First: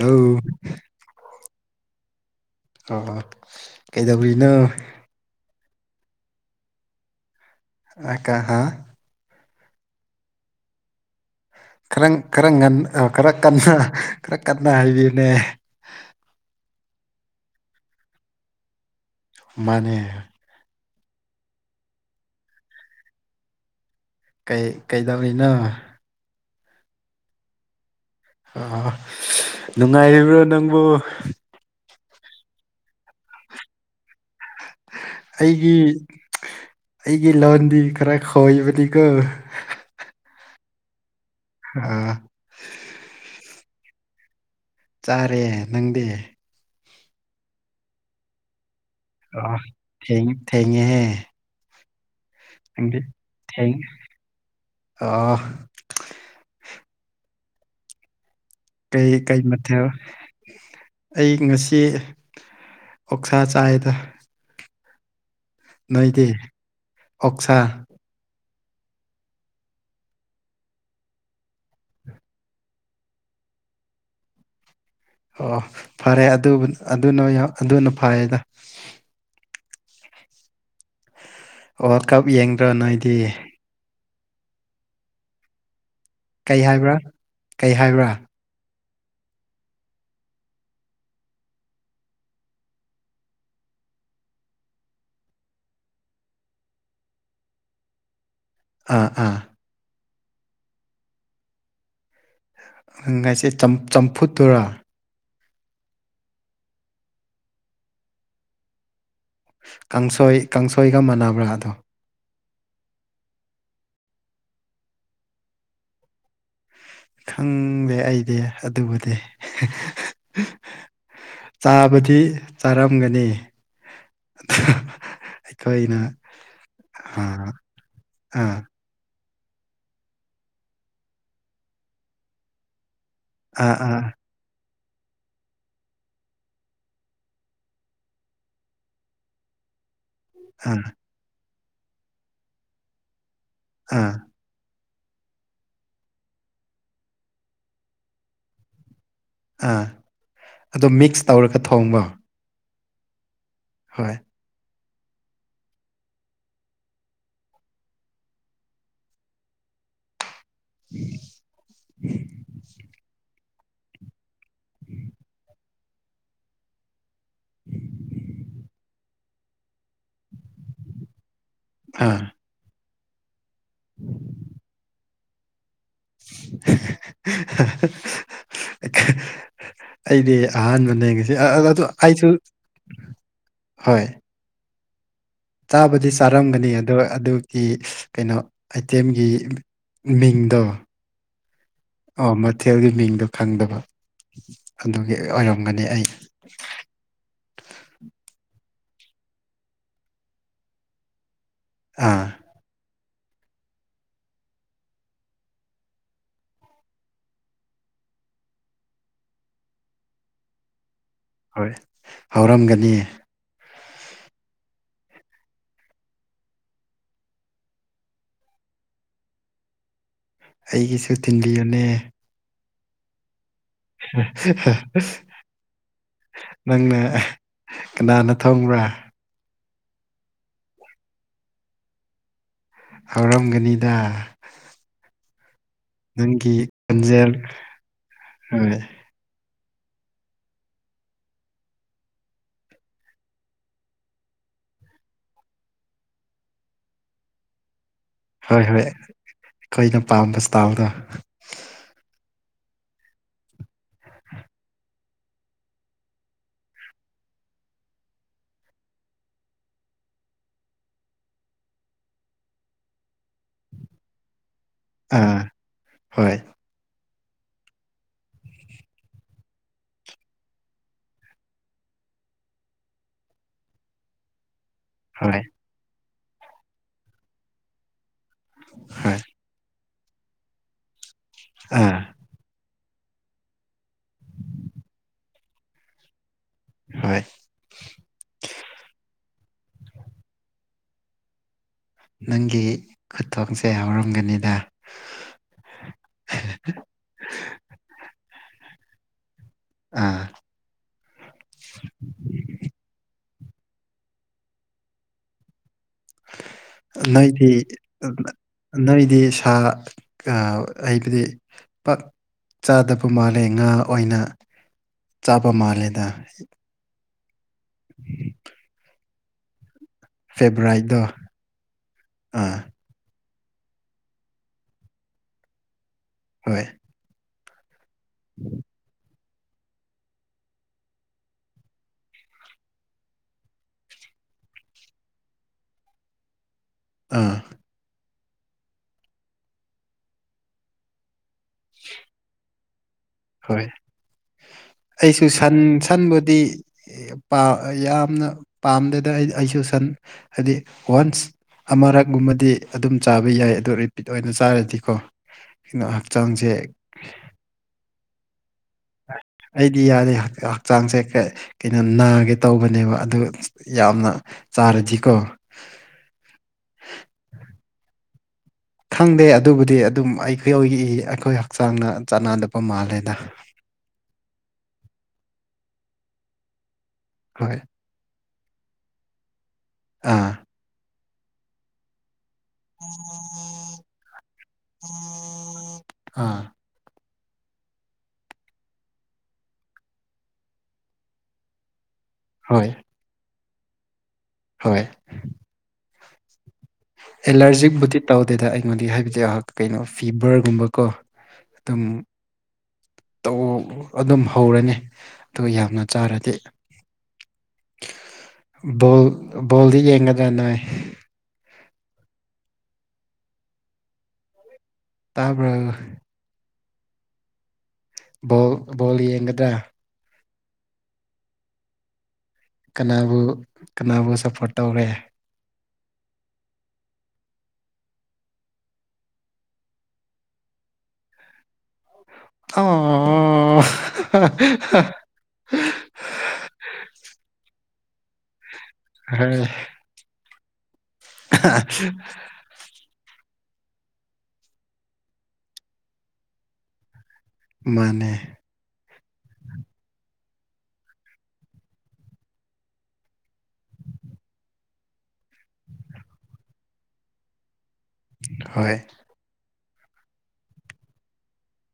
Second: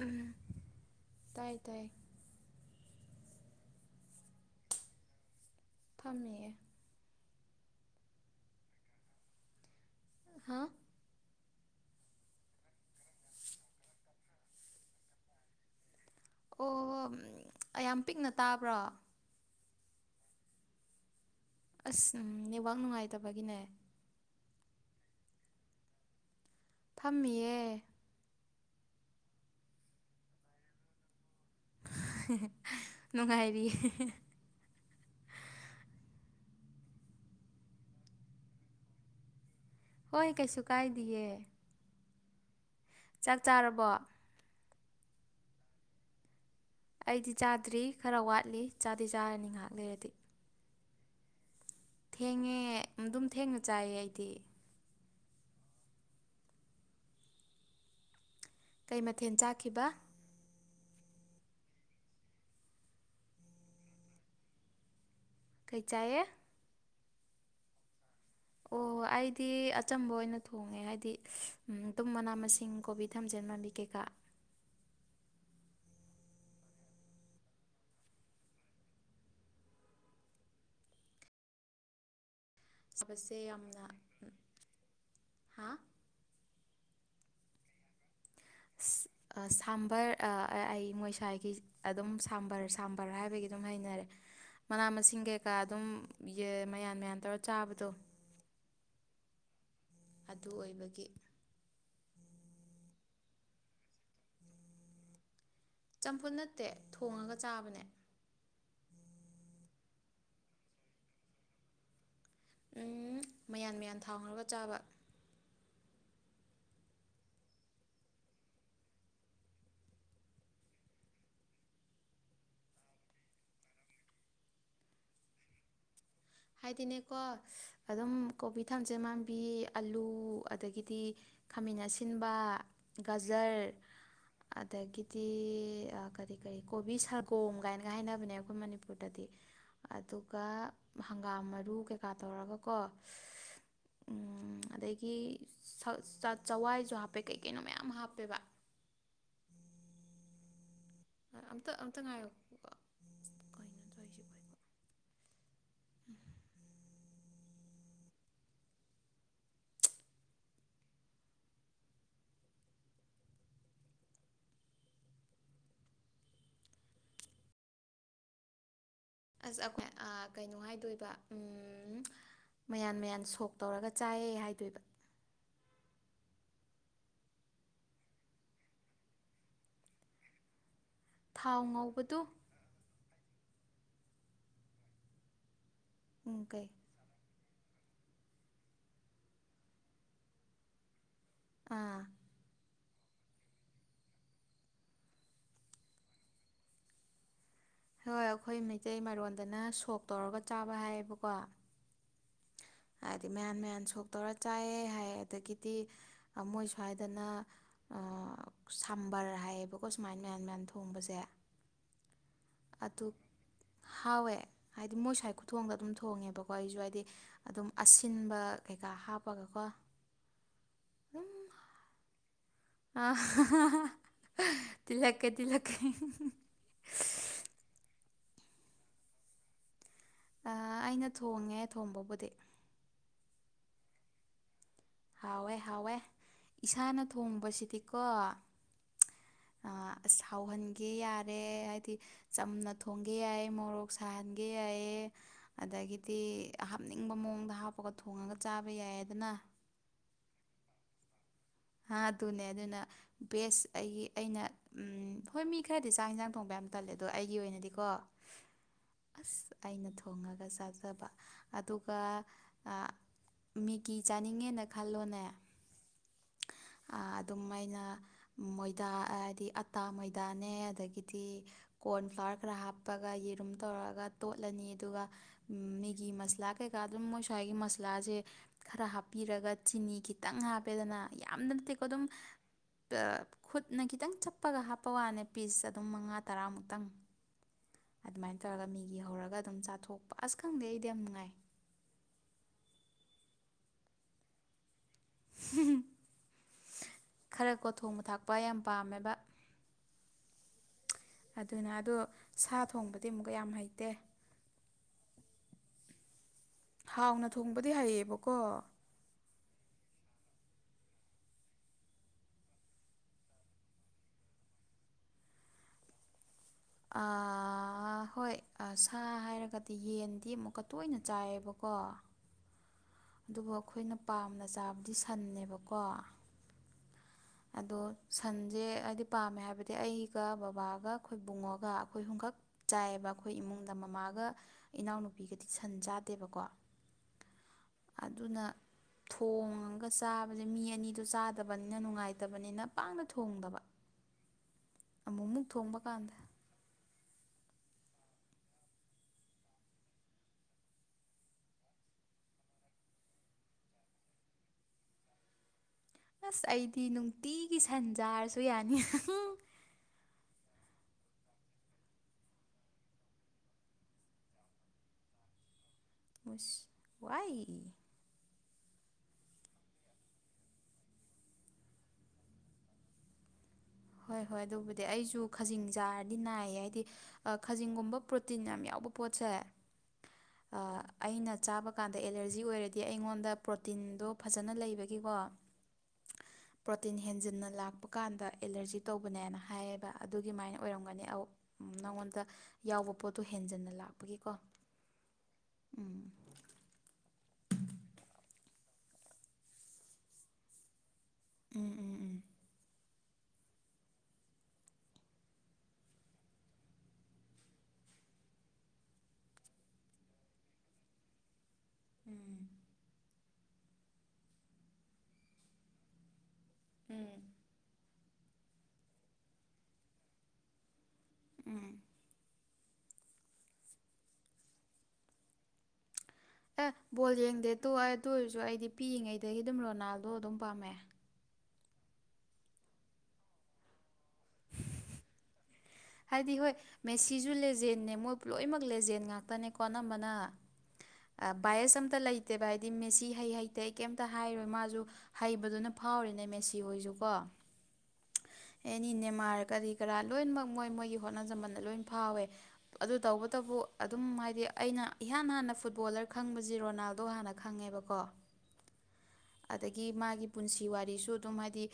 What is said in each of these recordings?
ꯎꯝ ꯇꯥꯏ ꯇꯥꯏ ꯑꯣ ꯀꯩꯗꯧꯔꯤꯅꯣ ꯐꯝꯃꯤꯌꯦꯦ ꯑ ꯀ ꯍꯥꯥ ꯍꯥꯥ ꯈꯔ ꯈꯔ ꯉ ꯈꯔ ꯀꯟꯅ ꯈꯔ ꯀꯟꯅ ꯍꯥꯏꯕꯤꯅꯦ ꯑꯣ ꯌꯥꯝ ꯄꯤꯛꯅ ꯇꯥꯕ꯭ꯔꯣ ꯃꯥꯅꯦ ꯑꯁ ꯎ ꯅꯦꯠꯋꯥꯛ ꯅꯨꯡꯉꯥꯏꯇꯕꯒꯤꯅꯦ ꯀꯩ ꯀꯩꯗꯧꯔꯤꯅꯣ ꯊꯝꯃꯤꯌꯦ ꯑ ꯅꯨꯡꯉꯥꯏꯔꯤꯕ꯭ꯔꯣ ꯅꯪꯕꯨ ꯅꯨꯡꯉꯥꯏꯔꯤ ꯑꯩꯒꯤ ꯑꯩꯒꯤ ꯂꯣꯟꯗꯤ ꯈꯔ ꯈꯣꯏꯕꯅꯤꯒ ꯍꯣꯏ ꯀꯩꯁꯨ ꯀꯥꯏꯗꯌꯦ ꯎꯝ ꯆꯥꯛ ꯆꯥꯔꯕꯣ ꯆꯥꯔꯦ ꯅꯪꯗꯤ ꯑꯩꯗꯤ ꯆꯥꯗ꯭ꯔꯤ ꯈꯔ ꯋꯥꯠꯂꯤ ꯆꯥꯗꯤ ꯑ ꯆꯥꯔꯅꯤ ꯉꯥꯏꯍꯥꯛ ꯂꯩꯔꯗꯤ ꯊꯦꯡ ꯊꯦꯡꯦꯍꯦ ꯊꯦꯡꯉꯦ ꯑꯗꯨꯝ ꯊꯦꯡꯅ ꯆꯥꯏꯌꯦ ꯑꯩꯗꯤ ꯑꯥ ꯀꯩ ꯀꯩ ꯃꯊꯦꯜ ꯑꯩ ꯉꯁꯤ ꯑꯣꯛꯁꯥ ꯆꯥꯏꯗ ꯀꯩ ꯆꯥꯏꯌꯦ ꯅꯣꯏꯗꯤꯦ ꯑꯣꯛꯁꯥ ꯑꯣ ꯑꯩꯗꯤ ꯑꯆꯝꯕ ꯑꯣꯏꯅ ꯊꯣꯡꯉꯦ ꯍꯥꯏꯗꯤ ꯇꯨꯝ ꯃꯅꯥ ꯃꯁꯤꯡ ꯀꯣꯕꯤ ꯏ ꯊꯝꯖꯦꯟ ꯃꯝꯕꯤ ꯀꯩꯀꯥ ꯑꯣ ꯐꯔꯦ ꯑꯗꯨ ꯑꯗꯨꯅ ꯑꯗꯨꯅ ꯐꯌꯦꯗ ꯋꯥꯔꯜ ꯀꯞ ꯌꯦꯡꯗ꯭ꯔꯣ ꯅꯣꯏꯗꯤ ꯆꯥꯕꯁꯦ ꯌꯥꯝꯅ ꯍꯥꯥ ꯀꯩ ꯍꯥꯏꯕ꯭ꯔꯥ ꯀꯩ ꯍꯥꯏꯕ꯭ꯔꯥ ꯁꯥꯝꯕꯔ ꯑꯩ ꯃꯣꯏꯁ꯭ꯋꯥꯏꯒꯤ ꯑꯗꯨꯝ ꯁꯥꯝꯕꯔ ꯁꯥꯝꯕꯔ ꯍꯥꯏꯕꯒꯤ ꯑꯗꯨꯝ ꯍꯩꯅꯔꯦ ꯃꯅꯥ ꯃꯁꯤꯡ ꯀꯩꯀꯥ ꯑꯗꯨꯝ ꯃꯌꯥꯟ ꯃꯌꯥꯟ ꯇꯧꯔ ꯆꯥꯕꯗꯣ ꯑꯥ ꯑꯥ ꯑꯗꯨ ꯑꯣꯏꯕꯒꯤ ꯑꯪꯒꯥꯏꯁꯦ ꯆꯝꯐꯨꯠꯇꯔꯥ ꯆꯝꯐꯨꯠ ꯅꯠꯇꯦ ꯊꯣꯡꯉꯒ ꯆꯥꯕꯅꯦ ꯀꯥꯡꯁꯣꯏ ꯀꯥꯡꯁꯣꯏꯒ ꯃꯥꯟꯅꯕ꯭ꯔꯥ ꯑꯗꯣ ꯎꯝ ꯃꯌꯥꯟ ꯃꯌꯥꯟ ꯊꯥꯎꯈ꯭ꯔꯒ ꯆꯥꯕ ꯈꯪꯗꯦ ꯑꯩꯗꯤ ꯑꯗꯨꯕꯨꯗꯤ ꯆꯥꯕꯗꯤ ꯆꯥꯔꯝꯒꯅꯤ ꯑꯩꯈꯣꯏꯅ ꯍꯥꯏꯗꯤꯅꯦꯀꯣ ꯑꯥ ꯑꯗꯨꯝ ꯑꯥ ꯀꯣꯕꯤ ꯊꯝ ꯆꯃꯥꯟꯕꯤ ꯑꯂꯨ ꯑꯗꯒꯤꯗꯤ ꯈꯥꯃꯦꯟ ꯑꯁꯤꯟꯕ ꯒꯖꯔ ꯑꯥ ꯑꯥ ꯑꯗꯒꯤꯗꯤ ꯀꯔꯤ ꯀꯔꯤ ꯀꯣꯕꯤ ꯁꯥꯒꯣꯝ ꯀꯥꯏꯅꯒ ꯍꯥꯏꯅꯕꯅꯦ ꯑꯩꯈꯣꯏ ꯃꯅꯤꯄꯨꯔꯗꯗꯤ ꯑꯗꯨꯒ ꯑꯥ ꯍꯪꯒꯥꯝ ꯃꯔꯨ ꯀꯩꯀꯥ ꯇꯧꯔꯒꯀꯣ ꯑꯥ ꯑꯗꯒꯤ [unintelligible] ꯆꯋꯥꯏꯁꯨ ꯍꯥꯞꯄꯦ ꯀꯩ ꯀꯩꯅꯣ ꯃꯌꯥꯝ ꯍꯥꯞꯄꯦꯕ ꯑꯥ ꯑꯗꯣ ꯃꯤꯛꯁ ꯇꯧꯔꯒ ꯑꯝꯇ ꯑꯝꯇ ꯊꯣꯡꯕ [unintelligible] ꯍꯣꯏ ꯇꯧꯔꯤꯁꯤꯕꯣ [inaudible] [inaudible] [inaudible] [inaudible] ꯑꯁ ꯑꯩꯈꯣꯏ ꯑ ꯀꯩꯅꯣ ꯍꯥꯏꯗꯣꯏꯕ ꯑꯥ ꯃꯌꯥꯟ ꯃꯌꯥꯟ ꯁꯣꯛ ꯇꯧꯔꯒ ꯆꯥꯏꯌꯦ ꯍꯥꯏꯗꯣꯏꯕ [unintelligible] ꯑꯩꯗꯤ ꯑꯍꯥꯟꯕꯅꯦ ꯉꯁꯤ [unintelligible] ꯊꯥꯎ ꯑꯗꯨ ꯉꯧꯕꯗꯨ ꯑꯩꯁꯨ ꯍꯣꯏ ꯆꯥꯕꯗꯤ ꯎꯝ ꯀꯩ ꯆꯥꯔꯝꯒꯅꯤ ꯑꯗꯣ ꯑꯗꯨꯒꯤ ꯀꯩꯅꯣ ꯑꯥꯏꯇꯦꯝꯒꯤ ꯃꯤꯡꯗꯣ ꯑꯥ ꯑꯣ ꯃꯊꯦꯜꯒꯤ ꯃꯤꯡꯗꯣ ꯈꯪꯗꯕ ꯑꯗꯨꯒꯤ ꯑꯣꯏꯔꯝꯒꯅꯤ ꯑꯩ ꯍꯣꯏ ꯑꯩꯈꯣꯏ ꯃꯩꯇꯩ ꯃꯔꯣꯟꯗꯅ ꯁꯣꯛ ꯇꯧꯔꯒ ꯆꯥꯕ ꯍꯥꯏꯌꯦꯕꯀꯣ ꯑꯥ ꯍꯥꯏꯗꯤ ꯃꯌꯥꯟ ꯃꯌꯥꯟ ꯁꯣꯛꯇꯧꯔ ꯆꯥꯏꯌꯦ ꯍꯥꯏ ꯑꯗꯒꯤꯗꯤ ꯃꯣꯏ ꯁ꯭ꯋꯥꯏꯗꯅ ꯁꯝꯕꯔ ꯍꯥꯏꯌꯦꯕꯀꯣ ꯁꯨꯃꯥꯏꯅ ꯃꯌꯥꯟ ꯃꯌꯥꯟ ꯊꯣꯡꯕꯁꯦ ꯍꯣꯏ ꯍꯥꯎꯔꯝꯒꯅꯤ ꯑꯗꯨ ꯍꯥꯎꯋꯦ ꯍꯥꯏꯗꯤ ꯃꯣꯏ ꯁ꯭ꯥꯏ ꯈꯨꯊꯣꯡꯗ ꯑꯗꯨꯝ ꯊꯣꯡꯉꯦꯕꯀꯣ ꯑꯩꯁꯨ ꯍꯥꯏꯗꯤ ꯑꯗꯨꯝ ꯑꯁꯤꯟꯕ ꯀꯩꯀꯥ ꯍꯥꯞꯄꯒꯀꯣ ꯑꯩꯒꯤꯁꯨ ꯊꯤꯟꯕꯤ ꯌꯣꯅꯦ ꯑ ꯇꯤꯂꯛꯀꯦ ꯇꯤꯂꯛꯀꯦ ꯅꯪꯅ ꯀꯅꯥꯅ ꯊꯪꯕ꯭ꯔꯥ ꯑꯩꯅ ꯊꯣꯡꯉꯦ ꯊꯣꯡꯕꯕꯨꯗꯤ ꯍꯧꯔꯝꯒꯅꯤꯗ ꯍꯥꯎꯋꯦ ꯍꯥꯎꯋꯦ ꯅꯪꯒꯤ ꯏꯁꯥꯅ ꯈꯣꯟꯖꯦꯜ ꯊꯣꯡꯕꯁꯤꯗꯤꯀꯣ ꯑ ꯍꯣꯏ ꯍꯥꯎꯍꯟꯒꯦ ꯌꯥꯔꯦ ꯍꯥꯏꯗꯤ ꯆꯝꯅ ꯊꯣꯡꯒꯦ ꯌꯥꯏ ꯃꯣꯔꯣꯛ ꯁꯥꯍꯟꯒꯦ ꯌꯥꯏ ꯑꯗꯒꯤꯗꯤ ꯍꯥꯞꯅꯤꯡꯕ ꯃꯑꯣꯡꯗ ꯍꯥꯞꯄꯒ ꯊꯣꯡꯉꯒ ꯆꯥꯕ ꯌꯥꯏꯗꯅ ꯈꯣꯏꯅ ꯄꯥꯝꯕ ꯏꯁ꯭ꯇꯥꯜꯗ ꯍꯥꯗꯨꯅꯦ ꯑꯗꯨꯅ ꯕꯦꯁ ꯑꯩꯒꯤ ꯑꯩꯅ ꯎꯝ ꯍꯣꯏ ꯃꯤ ꯈꯔꯗꯤ ꯆꯥꯛ ꯏꯟꯁꯥꯡ ꯊꯣꯡꯕ ꯌꯥꯝ ꯇꯜꯂꯦ ꯑꯗꯣ ꯑꯩꯒꯤ ꯑꯣꯏꯅꯗꯤꯀꯣ ꯑꯁ ꯑꯩꯅ ꯊꯣꯡꯉꯒ ꯆꯥꯖꯕ ꯑꯗꯨꯒ ꯑ ꯃꯤꯒꯤ ꯆꯥꯅꯤꯡꯉꯦꯅ ꯑꯥ ꯍꯣꯏ ꯑꯗꯨꯝ ꯃꯥꯏꯅ ꯃꯣꯏꯗꯥ ꯍꯥꯏꯗꯤ ꯑꯇꯥ ꯃꯣꯏꯗꯥꯅꯦ ꯑꯗꯒꯤꯗꯤ ꯀꯣꯔꯟꯐ꯭ꯂꯥꯋꯔ ꯈꯔ ꯍꯥꯞꯄꯒ ꯌꯦꯔꯨꯝ ꯇꯧꯔꯒ ꯇꯣꯠꯂꯅꯤ ꯑꯗꯨꯒ ꯍꯣꯏ ꯎꯝ ꯃꯦꯒꯤ ꯃꯁꯂꯥ ꯀꯩꯀꯥ ꯑꯗꯨꯝ ꯃꯣꯏ ꯁ꯭ꯋꯥꯏꯒꯤ ꯃꯁꯂꯥꯖꯦ ꯈꯔ ꯍꯣꯏ ꯍꯥꯞꯄꯤꯔꯒ ꯆꯤꯅꯤ ꯈꯤ ꯇꯪ ꯍꯥꯞꯄꯦꯗꯅ ꯌꯥꯝ ꯅꯠꯇꯦꯀꯣ ꯑꯥ ꯑꯗꯨꯝ ꯈꯨꯠꯅ ꯈꯤꯇꯪ ꯆꯞꯄꯒ ꯍꯥꯞꯄ ꯋꯥꯅꯦ ꯄꯤꯟꯁ ꯑꯗꯨꯝ ꯃꯉꯥ ꯇꯔꯥꯃꯨꯛꯇꯪ ꯍꯣꯏ ꯑꯗꯨꯃꯥꯏꯟ ꯇꯧꯔꯒ ꯃꯦꯒꯤ ꯍꯧꯔꯒ ꯑꯗꯨꯝ ꯆꯥꯊꯣꯛꯄ ꯑꯁ ꯈꯪꯗꯦ ꯑꯩꯗꯤ ꯌꯥꯝ ꯅꯨꯡꯉꯥꯏ ꯅꯪꯒꯤ ꯈꯨꯊꯣꯡꯁꯦ ꯍꯥꯎꯔꯝꯒꯅꯤꯗ ꯈꯔꯀꯣ ꯊꯣꯡꯕ ꯊꯥꯛꯄ ꯌꯥꯝ ꯄꯥꯝꯃꯦꯕ ꯑꯥ ꯑꯗꯨꯅ ꯑꯗꯨ ꯁꯥ ꯊꯣꯡꯕꯗꯤ ꯑꯃꯨꯛꯀ ꯌꯥꯝ ꯍꯩꯇꯦ ꯍꯥꯎꯅ ꯅꯣꯏꯗꯤ ꯊꯣꯡꯕꯗꯤ ꯍꯩꯌꯦꯕꯀꯣ ꯅꯣꯏꯗꯤ ꯁꯥ ꯀꯥꯎ ꯑꯩꯕꯗꯤ ꯄꯥꯛ ꯆꯥꯗꯕ ꯃꯥꯜꯂꯦ ꯉꯥ ꯑꯣꯏꯅ ꯆꯥꯕ ꯃꯥꯜꯂꯦꯗ ꯑ ꯍꯣꯏ ꯑ ꯁꯥ ꯍꯥꯏꯔꯒꯗꯤ ꯌꯦꯟ ꯗꯤ ꯑꯃꯨꯛꯀ ꯇꯣꯏꯅ ꯐꯦꯕꯣꯔꯥꯏꯠꯇꯣ ꯆꯥꯏꯌꯦꯕꯀꯣ ꯑꯥ ꯑꯗꯨꯕꯨ ꯑꯈꯣꯏꯅ ꯄꯥꯝꯅ ꯆꯥꯕꯗꯤ ꯁꯟꯅꯦꯕꯀꯣ ꯍꯣꯏ ꯑꯗꯣ ꯁꯟꯖꯦ ꯍꯥꯏꯗꯤ ꯄꯥꯝꯃꯦ ꯍꯥꯏꯕꯗꯤ ꯑꯩꯒ ꯕꯥꯕꯥꯒ ꯑꯈꯣꯏꯕꯨꯡꯉꯣꯒ ꯑꯈꯣꯏ ꯑꯍꯨꯝꯈꯛ ꯆꯥꯏꯌꯦꯕ ꯑꯈꯣꯏ ꯏꯃꯨꯡꯗ ꯃꯃꯥꯒ ꯏꯅꯥꯎꯅꯨꯄꯤꯒꯗꯤ ꯁꯟ ꯆꯥꯗꯦꯕꯀꯣ ꯑꯥ ꯑꯗꯨꯅ ꯊꯣꯡꯉꯥꯒ ꯆꯥꯕꯖꯦ ꯃꯤ ꯑꯅꯤꯗꯣ ꯆꯥꯗꯕꯅꯤꯅ ꯅꯨꯡꯉꯥꯏꯇꯕꯅꯤꯅ ꯄꯥꯛꯅ ꯊꯣꯡꯗꯕ ꯍꯣꯏ ꯑꯩꯁꯨ ꯑꯃꯨꯛꯃꯨꯛ ꯊꯣꯡꯕ ꯁꯟ ꯀꯥꯟꯗ ꯁꯟꯕꯨꯗꯤ ꯄꯥꯝ ꯌꯥꯝꯅ ꯄꯥꯝꯗꯦꯗ ꯑꯩ ꯑꯩꯁꯨ ꯁꯟ ꯍꯥꯏꯗꯤ ꯋꯥꯟꯁ ꯑꯃꯔꯛꯒꯨꯝꯕꯗꯤ ꯑꯗꯨꯝ ꯆꯥꯕ ꯌꯥꯏ ꯑꯗꯣ ꯔꯤꯄꯤꯠ ꯑꯣꯏꯅ ꯆꯥꯔꯗꯤꯀꯣ ꯀꯩꯅꯣ ꯑꯁ ꯍꯛꯆꯥꯡꯁꯦ ꯑꯩꯗꯤ ꯅꯨꯡꯇꯤꯒꯤ ꯁꯟ ꯆꯥꯔꯁꯨ ꯌꯥꯅꯤ ꯑꯩꯗꯤ ꯌꯥꯗꯦ ꯍꯛꯆꯥꯡꯁꯦ ꯀ ꯀꯩꯅꯣ ꯅꯥꯒꯦ ꯇꯧꯕꯅꯦꯕ ꯑꯗꯨ ꯌꯥꯝꯅ ꯆꯥꯔꯗꯤꯀꯣ ꯎꯁ ꯋꯥꯏ ꯈꯪꯗꯦ ꯑꯗꯨꯕꯨꯗꯤ ꯑꯗꯨꯝ ꯑꯩꯈꯣꯏꯒꯤ ꯑꯩꯈꯣꯏ ꯍꯛꯆꯥꯡꯅ ꯆꯥꯟꯅꯗꯕ ꯃꯥꯜꯂꯦꯗ ꯍꯣꯏ ꯍꯣꯏ ꯑꯗꯨꯕꯨꯗꯤ ꯑꯩꯖꯨ ꯈꯖꯤꯡ ꯆꯥꯔꯗꯤ ꯅꯥꯏꯌꯦ ꯍꯥꯏꯗꯤ ꯍꯣꯏ ꯈꯥꯖꯤꯡꯒꯨꯝꯕ ꯄ꯭ꯌꯨꯠ ꯇꯤꯟ ꯌꯥꯝ ꯌꯥꯎꯕ ꯄꯣꯠꯁꯦ ꯑꯥ ꯑ ꯑꯩꯅ ꯆꯥꯕ ꯀꯥꯟꯗ ꯑꯦꯂꯔꯖꯤ ꯑꯣꯏꯔꯦ ꯗꯤ ꯑꯩꯉꯣꯟꯗ ꯄ꯭ꯔꯣꯇꯤꯟꯗꯣ ꯐꯖꯅ ꯂꯩꯕꯒꯤꯀꯣ ꯑꯥ ꯄ꯭ꯔꯣꯇꯤꯟ ꯍꯦꯟꯖꯤꯟꯅ ꯂꯥꯛꯄ ꯀꯥꯟꯗ ꯑꯦꯂꯔꯖꯤ ꯇꯧꯕꯅꯦꯅ ꯍꯥꯏꯌꯦꯕ ꯑꯗꯨꯒꯤꯃꯥꯏꯅ ꯑꯣꯏꯔꯝꯒꯅꯤ ꯑꯧ ꯎꯝ ꯅꯉꯣꯟꯗ ꯍꯣꯏ ꯌꯥꯎꯕ ꯄꯣꯠꯇꯣ ꯍꯦꯟꯖꯟꯅ ꯂꯥꯛꯄꯒꯤꯀꯣ ꯍꯣꯏ ꯎꯝ ꯑꯦꯂꯔꯖꯤꯛꯕꯨꯗꯤ ꯇꯧꯗꯦꯗ ꯑꯩꯉꯣꯟꯗ ꯍꯥꯏꯕꯗꯤ ꯀꯩꯅꯣ ꯐꯤꯕꯔꯒꯨꯝꯕꯀꯣ ꯎꯝ ꯑꯗꯨꯝ ꯎꯝ ꯎꯝ ꯇꯧ ꯑꯗꯨꯝ ꯍꯧꯔꯅꯤ ꯑꯗꯨ ꯌꯥꯝꯅ ꯆꯥꯔꯗꯤ ꯕꯣꯜ ꯕꯣꯜꯗꯤ ꯌꯦꯡꯒꯗ꯭ꯔꯥ ꯅꯣꯏ ꯎꯝ ꯇꯥꯕ꯭ꯔꯣ ꯎꯝ ꯕꯣꯜ ꯕꯣꯜ ꯌꯦꯡꯒꯗ꯭ꯔꯥ ꯎꯝ ꯀꯅꯥꯕꯨ ꯀꯅꯥꯕꯨ ꯁꯄꯣꯔꯠ ꯇꯧꯔꯦ ꯑꯦ ꯕꯣꯜ ꯌꯦꯡꯗꯦ ꯇꯨ ꯑꯩ ꯑꯣꯏꯔꯖꯨ ꯑꯩꯗꯤ ꯄꯤꯛꯏꯉꯩꯗꯒꯤ ꯑꯗꯨꯝ ꯔꯣꯅꯥꯜꯗꯣ ꯑꯗꯨꯝ ꯄꯥꯝꯃꯦ [unintelligible] ꯍꯥꯏꯗꯤ ꯍꯣꯏ ꯃꯦꯁꯤꯁꯨ ꯂꯦꯖꯦꯟꯅ ꯃꯣꯏ ꯂꯣꯏꯅꯃꯛ ꯂꯦꯖꯦꯟ ꯍꯣꯏ ꯉꯥꯛꯇꯅꯦꯀꯣ ꯑꯅꯝꯕꯅ ꯑ ꯕꯥꯏꯁ ꯑꯝꯇ ꯂꯩꯇꯦ ꯍꯥꯏꯗꯤ ꯃꯦꯁꯤ ꯍꯩ ꯍꯩꯇꯦ ꯑꯩ ꯀꯩꯝꯇ ꯍꯥꯏꯔꯣꯏ ꯃꯥꯁꯨ ꯍꯩꯕꯗꯨꯅ ꯐꯥꯎꯔꯤꯦꯅꯦ ꯃꯦꯁꯤ ꯍꯣꯏꯁꯨ ꯀꯣ ꯃꯥꯅꯦ ꯑꯦꯅꯤ ꯅꯦꯃꯥꯔ ꯀꯔꯤ ꯀꯔꯥ ꯂꯣꯏꯅꯃꯛ ꯃꯣꯏ ꯃꯣꯏꯒꯤ ꯍꯣꯠꯅꯖꯃꯟꯗ ꯂꯣꯏꯅ ꯐꯥꯎꯋꯦ ꯑꯗꯨ ꯇꯧꯕꯇꯕꯨ ꯑꯗꯨꯝ ꯍꯥꯏꯗꯤ ꯑꯩꯅ ꯏꯍꯥꯟ ꯍꯥꯟꯅ ꯐꯨꯠꯕꯣꯂꯔ ꯈꯪꯕꯁꯤ ꯔꯣꯅꯥꯜꯗꯣ ꯍꯥꯟꯅ ꯈꯪꯉꯦꯕꯀꯣ ꯍꯣꯏ ꯑꯗꯒꯤ ꯃꯥꯒꯤ ꯄꯨꯟꯁꯤ ꯋꯥꯔꯤꯁꯨ ꯑꯗꯨꯝ ꯍꯥꯏꯗꯤ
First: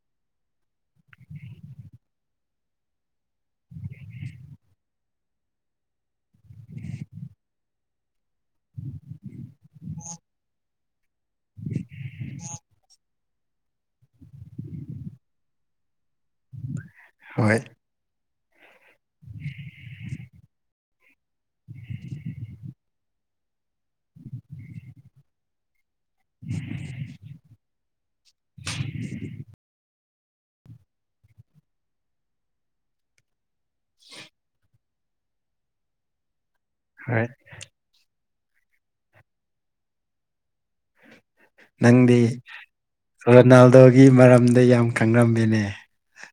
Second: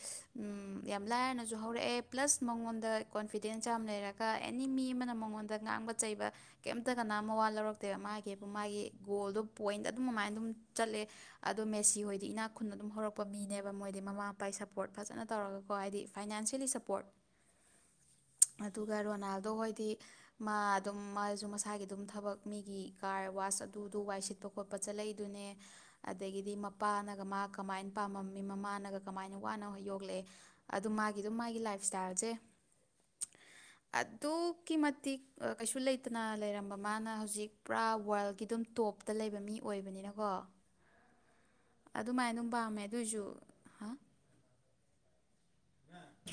ꯌꯥꯝ ꯂꯥꯏꯅꯁꯨ ꯍꯧꯔꯛꯑꯦ ꯄ꯭ꯂꯁ ꯃꯉꯣꯟꯗ ꯀꯣꯟꯐꯤ ꯂꯩꯔ ꯑꯦꯅꯤ ꯃꯤ ꯑꯃꯅ ꯃꯉꯣꯟꯗ ꯉꯥꯡꯕ ꯆꯩꯕ ꯀꯩꯝꯇ ꯀꯅꯥ ꯃꯋꯥ ꯂꯧꯔꯛ ꯑ ꯃꯥꯒꯤꯕꯨ ꯃꯥꯒꯤ ꯒꯣꯜꯗꯣ ꯄꯣꯏꯟꯗ ꯑꯗꯨꯝ ꯑꯗꯨꯃꯥꯏꯅ ꯑꯗꯨꯝ ꯆꯠꯂꯦ ꯑꯗꯣ ꯃꯦꯁꯤ ꯍꯣꯏꯗꯤ ꯏꯅꯥꯛ ꯈꯨꯟ ꯑꯗꯨꯝ ꯍꯧꯔꯛꯄ ꯄꯄ ꯃꯤꯅꯦꯕ ꯃꯣꯏꯗꯤ ꯃꯃꯥ ꯃꯄꯥ ꯁꯞꯄꯣꯔꯠ ꯐꯖꯅ ꯇꯧꯔꯒꯀꯣ ꯍꯥꯏꯗꯤ ꯐꯥꯏꯅꯥꯟꯁꯦꯜꯂꯤ ꯁꯞꯄꯣꯔꯠ ꯍꯣꯏ ꯑꯗꯨꯒ ꯔꯣꯅꯥꯜꯗꯣ ꯍꯣꯏꯗꯤ ꯃꯥ ꯑꯗꯨꯝ ꯃꯥꯁꯨ ꯃꯁꯥꯒꯤ ꯑꯗꯨꯝ ꯊꯕꯛ ꯃꯤꯒꯤ ꯀꯥꯔ ꯋꯥꯆ ꯑꯗꯨꯗ ꯋꯥꯏ ꯁꯤꯠꯄ ꯈꯣꯠꯄ ꯆꯠꯂꯏꯗꯨꯅꯦ ꯑꯗꯒꯤꯗꯤ ꯃꯄꯥꯅꯒ ꯃꯥ ꯀꯃꯥꯏꯅ ꯄꯥꯝꯃꯝꯃꯤ ꯃꯃꯥꯅꯒ ꯀꯃꯥꯏꯅ ꯋꯥꯅ ꯌꯣꯛꯂꯛꯑꯦ ꯑꯗꯨ ꯃꯥꯒꯤ ꯑꯗꯨꯝ ꯃꯥꯒꯤ ꯂꯥꯏꯞꯁ꯭ꯇꯥꯏꯜꯁꯦ ꯑꯗꯨꯛꯀꯤ ꯃꯇꯤꯛ ꯀꯩꯁꯨ ꯂꯩ ꯐꯠꯇꯅ ꯂꯩꯔꯝꯕ ꯃꯥꯅ ꯍꯣꯏ ꯍꯧꯖꯤꯛ ꯄꯨꯔꯥ ꯋꯥꯔꯜꯒꯤ ꯑꯗꯨꯝ ꯇꯣꯞꯇ ꯂꯩꯕ ꯃꯤ ꯑꯣꯏꯕꯅꯤꯅꯀꯣ ꯅꯪꯗꯤ ꯑꯗꯨꯃꯥꯏꯅ ꯑꯗꯨꯝ ꯄꯥꯝꯃꯦ ꯑꯗꯨꯏꯁꯨ ꯍꯥ ꯔꯣꯅꯥꯜꯗꯣꯒꯤ ꯃꯔꯝꯗ ꯌꯥꯝ ꯈꯪꯂꯝꯝꯃꯤꯅꯦ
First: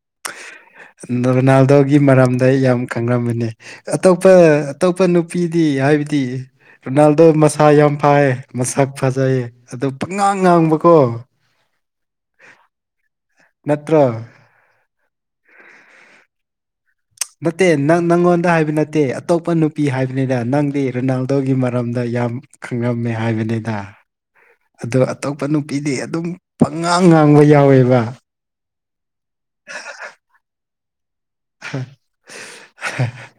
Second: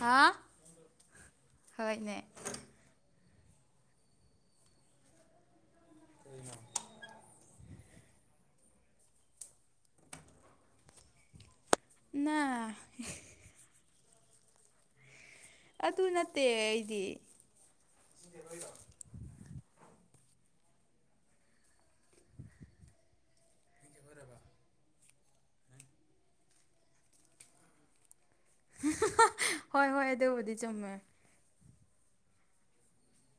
ꯍꯥꯥ ꯔꯣꯅꯥꯜꯗꯣꯒꯤ ꯃꯔꯝꯗ ꯑꯩ ꯌꯥꯝ ꯈꯪꯂꯝꯝꯕꯅꯤ ꯑꯇꯣꯞꯄ ꯑꯇꯣꯞꯄ ꯅꯨ ꯅꯨꯄꯤꯗꯤ ꯍꯥꯏꯕꯗꯤ ꯔꯣꯅꯥꯜꯗꯣ ꯃꯁꯥ ꯌꯥꯝ ꯐꯌꯦ ꯃꯁꯛ ꯐꯖꯩꯌꯦ ꯑꯗꯣ ꯄꯪꯉꯥꯡ ꯉꯥꯡꯕꯀꯣ ꯅ ꯅꯠꯇ꯭ꯔ ꯑꯗꯨ ꯅꯠꯇꯦ ꯑꯩꯗꯤ ꯅꯠꯇꯦ ꯅꯪ ꯅꯪꯉꯣꯟꯗ ꯍꯥꯏꯕ ꯅꯠꯇꯦ ꯑꯇꯣꯞꯄ ꯅꯨꯄꯤ ꯍꯥꯏꯕꯅꯤꯅ ꯅꯪꯗꯤ ꯔꯦꯅꯥꯜꯗꯣꯒꯤ ꯃꯔꯝꯗ ꯌꯥꯝ ꯈꯪꯉꯝꯃꯦ ꯍꯥꯏꯕꯅꯤꯗ ꯑꯗꯣ ꯑꯇꯣꯞꯄ ꯅꯨꯄꯤꯗꯤ ꯑꯗꯨꯝ ꯄꯪꯉꯥꯡ ꯉꯥꯡꯕ ꯌꯥꯎꯋꯦꯕ ꯍꯣꯏ ꯍꯣꯏ ꯑꯗꯨꯕꯨꯗꯤ ꯆꯨꯝꯃꯦ [inaudible]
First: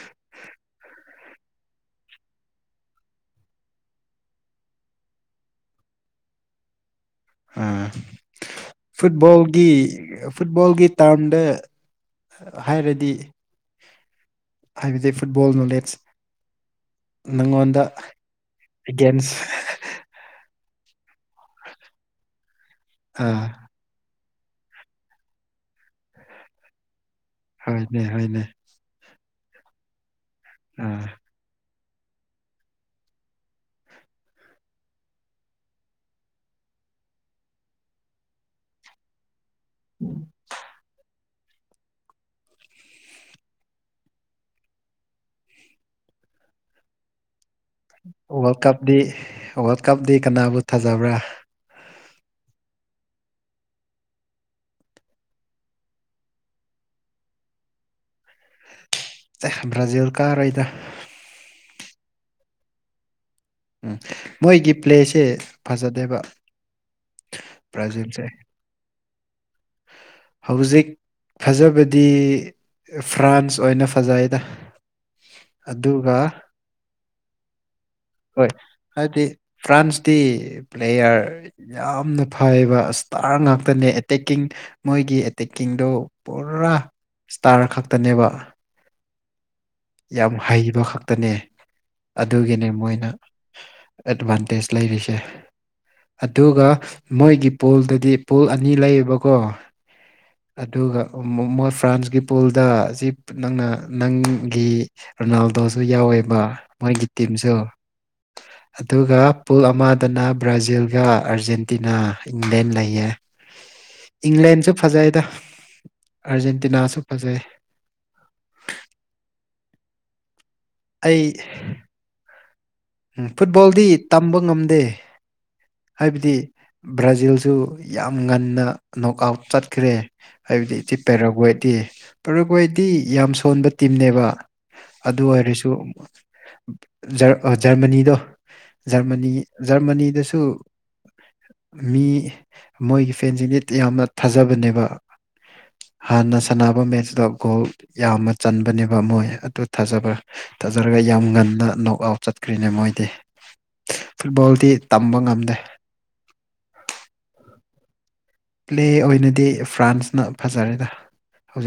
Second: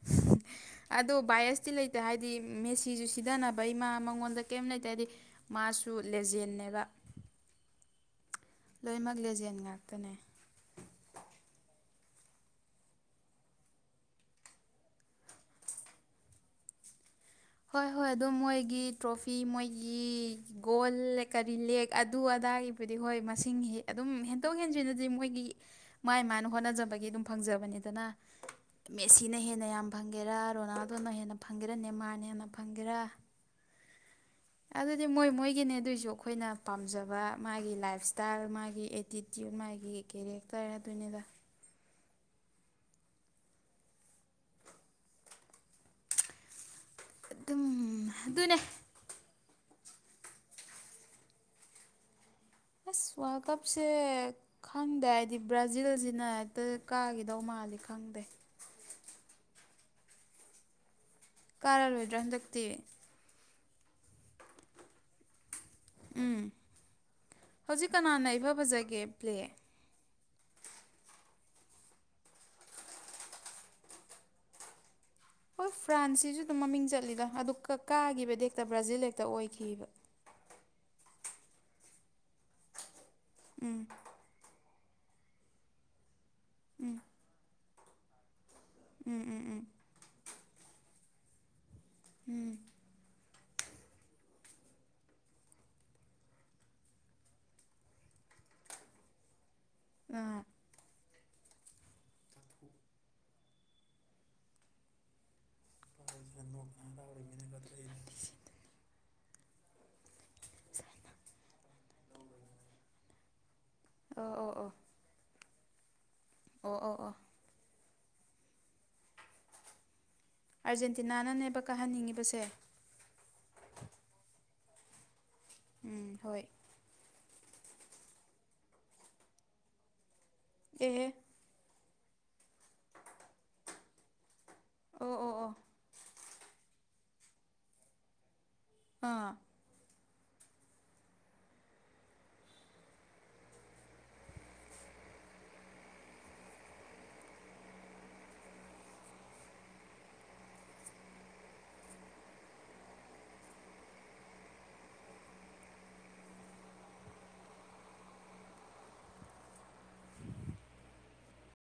[inaudible] ꯑꯗꯣ ꯚꯥꯏꯁꯇꯤ ꯂꯩꯇꯦ ꯍꯥꯏꯗꯤ ꯃꯦꯁꯤꯁꯨ ꯁꯤꯊꯅꯕ ꯏꯃꯥ ꯃꯉꯣꯟꯗ ꯀꯩꯝ ꯂꯩꯇꯦ ꯍꯥꯏꯗꯤ ꯃꯥꯁꯨ ꯂꯦꯖꯦꯟꯅꯦꯕ ꯑ ꯂꯣꯏꯅꯃꯛ ꯂꯦꯖꯦꯟ ꯐꯨꯠꯕꯣꯜꯒꯤ ꯉꯥꯛꯇꯅꯦ ꯐꯨꯠꯕꯣꯜꯒꯤ ꯇꯥꯔꯝꯗ ꯍꯥꯏꯔꯗꯤ ꯍꯥꯏꯕꯗꯤ ꯐꯨꯠꯕꯣꯜ ꯅꯣꯂꯦꯠꯖ ꯍꯣꯏ ꯍꯣꯏ ꯑꯗꯨꯝ ꯃꯣꯏꯒꯤ ꯑꯦꯒꯦꯟꯁ ꯇ꯭ꯔꯣꯐꯤ ꯃꯣꯏ ꯒꯤ ꯒꯣꯜ ꯀꯔꯤ ꯂꯦꯛ ꯑꯗꯨ ꯑꯗꯥꯏꯒꯤꯕꯨꯗꯤ ꯍꯣꯏ ꯑꯥ ꯃꯁꯤꯡ ꯍꯦꯛ ꯑꯗꯨꯝ ꯍꯦꯟꯇꯣꯛ ꯍꯦꯟꯖꯤꯅꯗꯤ ꯃꯣꯏꯒꯤ ꯃꯥꯏ ꯃꯥꯅ ꯍꯣꯠꯅꯖꯕꯒꯤ ꯑꯗꯨꯝ ꯍꯣꯏꯅꯦ ꯐꯪꯖꯕꯅꯤꯗꯅ ꯍꯣꯏꯅꯦ ꯃꯦꯠꯁꯤꯅ ꯍꯦꯟꯅ ꯌꯥꯝ ꯐꯪꯒꯦꯔꯥ ꯑꯥ ꯔꯣꯅꯥꯜꯗꯣꯅ ꯍꯦꯟꯅ ꯐꯪꯒꯦꯔꯅꯦ ꯃꯥꯅꯦ ꯍꯦꯟꯅ ꯐꯪꯒꯦꯔꯥ ꯑꯗꯨꯗꯤ ꯃꯣꯏ ꯃꯣꯏꯒꯤꯅꯦ ꯑꯗꯨꯑꯣꯏꯁꯨ ꯑꯩꯈꯣꯏꯅ ꯄꯥꯝꯖꯕ ꯃꯥꯒꯤ ꯂꯥꯏꯞ ꯏꯁꯇꯥꯏꯜ ꯃꯥꯒꯤ ꯑꯦꯇꯤ ꯨ ꯃꯥꯥꯒꯤ ꯀꯦꯔꯤꯛꯇꯔ ꯑꯗꯨꯅꯤꯗ ꯑꯗꯨꯝ ꯑꯗꯨꯅꯦ ꯋꯥꯔꯜ ꯀꯞꯇꯗꯤ ꯋꯥꯔꯜ ꯀꯞꯇ ꯀꯅꯥꯕꯨ ꯊꯥꯖꯕ꯭ꯔꯥ ꯑꯁ ꯋꯥꯜ ꯀꯞꯁꯦ ꯈꯪꯗꯦ ꯍꯥꯏꯗꯤ ꯕ꯭ꯔꯥꯖꯤꯜꯁꯤꯅ ꯍꯦꯛꯇ ꯀꯥꯈꯤꯗꯧ ꯃꯥꯜꯂꯤ ꯈꯪꯗꯦ ꯕ꯭ꯔꯥꯖꯤꯜ ꯀꯥꯔꯣꯏꯗ ꯀꯥꯔꯔꯣꯏꯗ꯭ꯔꯥ ꯍꯟꯗꯛꯇꯤ ꯎꯝ ꯃꯣꯏꯒꯤ ꯄ꯭ꯂꯦꯁꯦ ꯐꯖꯗꯦꯕ ꯍꯧꯖꯤꯛ ꯕ꯭ꯔꯥꯖꯤꯜꯁꯦ ꯀꯅꯥꯅ ꯏꯐ ꯐꯖꯒꯦ ꯄ꯭ꯂꯦ ꯍꯧꯖꯤꯛ ꯐꯖꯕꯗꯤ ꯐ꯭ꯔꯥꯟꯁ ꯑꯣꯏꯅ ꯐꯖꯩꯗ ꯍꯣꯏ ꯑꯗꯨꯒ ꯐ꯭ꯔꯥꯟꯁꯁꯤꯁꯨ ꯑꯗꯨꯝ ꯃꯃꯤꯡ ꯆꯠꯂꯤꯗ ꯑꯗꯨ ꯀ ꯀꯥꯒꯤꯒꯤꯕ ꯗꯤ ꯍꯦꯛꯇ ꯕ꯭ꯔꯥꯖꯤꯜ ꯍꯦꯛꯇ ꯑꯣꯏꯈꯤꯕ ꯇꯤ ꯄ꯭ꯂꯦꯌꯥꯔ ꯌꯥꯝꯅ ꯐꯩꯕ ꯏꯁꯇꯥꯔ ꯉꯥꯛꯇꯅꯦ ꯑꯦꯇꯦꯛꯀꯤꯡ ꯃꯣꯏꯒꯤ ꯑꯦꯇꯦꯛꯀꯤꯡꯗꯣ ꯄꯨꯔꯥ ꯏꯁꯇꯥꯔ ꯈꯛꯇꯅꯦꯕ ꯎꯝ ꯎꯝ ꯎꯝ ꯌꯥꯝ ꯍꯩꯕ ꯈꯛꯇꯅꯦ ꯑꯗꯨꯒꯤꯅꯦ ꯃꯣꯏꯅ ꯑꯦꯠꯚꯥꯟꯇꯦꯖ ꯂꯩꯔꯤꯁꯦ ꯑꯗꯨꯒ ꯃꯣꯏꯒꯤ ꯄꯨꯜꯗꯗꯤ ꯄꯨꯜ ꯑꯅꯤ ꯂꯩꯌꯦꯕꯀꯣ ꯑꯥ ꯑꯗꯨꯒ ꯃꯣꯏ ꯐ꯭ꯔꯥꯟꯁꯀꯤ ꯄꯨꯜꯗ ꯑꯁꯤ ꯅꯪꯅ ꯅꯪ ꯒꯤ ꯔꯣꯅꯥꯜꯗꯣꯁꯨ ꯌꯥꯎꯋꯦꯕ ꯃꯣꯏꯒꯤ ꯇꯤꯝꯁꯨ ꯑꯗꯨꯒ ꯄꯨꯜ ꯑꯃꯗꯅ ꯕ꯭ꯔꯥꯖꯤꯜꯒ ꯑꯥꯔꯖꯦꯟꯇꯤꯅꯥ ꯏꯪꯂꯦꯟ ꯂꯩꯌꯦ ꯑꯣ ꯑꯣ ꯑꯣ ꯏꯪꯂꯦꯟꯁꯨ ꯐꯖꯩꯗ ꯑꯣ ꯑꯣ ꯑꯥꯔꯖꯦꯟꯇꯤꯅꯥꯁꯨ ꯑꯣ ꯐꯖꯩ ꯑꯥꯔꯖꯦꯟꯇꯤꯅꯥ ꯑꯩ ꯅꯅꯦꯕ ꯀꯥꯍꯟꯅꯤꯡꯉꯤꯕꯁꯦ ꯎꯝ ꯐꯨꯠꯕꯣꯜꯗꯤ ꯇꯝꯕ ꯉꯝꯗꯦ ꯎꯝ ꯍꯥꯏꯕꯗꯤ ꯍꯣꯏ ꯕ꯭ꯔꯥꯖꯤꯜꯁꯨ ꯌꯥꯝ ꯉꯟꯅ ꯅꯣꯛ ꯑꯥꯎꯠ ꯆꯠꯈ꯭ꯔꯦ ꯍꯥꯏꯕꯗꯤ ꯏꯤ ꯑꯦꯍꯦ ꯄꯦꯔꯥꯒꯋꯦꯗꯤ ꯄꯦꯔꯥꯒꯣꯏꯗꯤ ꯌꯥꯝ ꯁꯣꯟꯕ ꯇꯤꯝꯅꯦꯕ ꯑꯣ ꯑꯗꯨ ꯑꯣ ꯑꯣ ꯑꯣꯏꯔꯁꯨ ꯖꯔꯃꯅꯤꯗꯣ ꯖꯔꯃꯅꯤ ꯑꯥ ꯖꯔꯃꯅꯤꯗꯁꯨ ꯃꯤ ꯃꯣꯏꯒꯤ ꯐꯦꯟꯁꯤꯡꯗꯤ ꯌꯥꯝꯅ ꯊꯥꯖꯕꯅꯦꯕ ꯍꯥꯟꯅ ꯁꯥꯟꯅꯕ ꯃꯦꯠꯆꯇ ꯒꯣꯜ ꯌꯥꯝꯅ ꯆꯟꯕꯅꯦꯕ ꯃꯣꯏ ꯑꯗꯨ ꯊꯥꯖꯕ ꯊꯥꯖꯔꯒ ꯌꯥꯝ ꯉꯟꯅ ꯅꯣꯛ ꯑꯥꯎ ꯆꯠ ꯀ꯭ꯔꯤꯅ ꯑꯣꯏꯗꯦ ꯐꯨꯠꯕꯣꯜꯗꯤ ꯇꯝꯕ ꯉꯝꯗꯦ ꯄ꯭ꯂꯦ ꯑꯣꯏꯅꯗꯤ ꯐ꯭ꯔꯥꯟꯁꯅ ꯐꯖꯔꯦꯗ ꯍꯧꯖꯤꯛ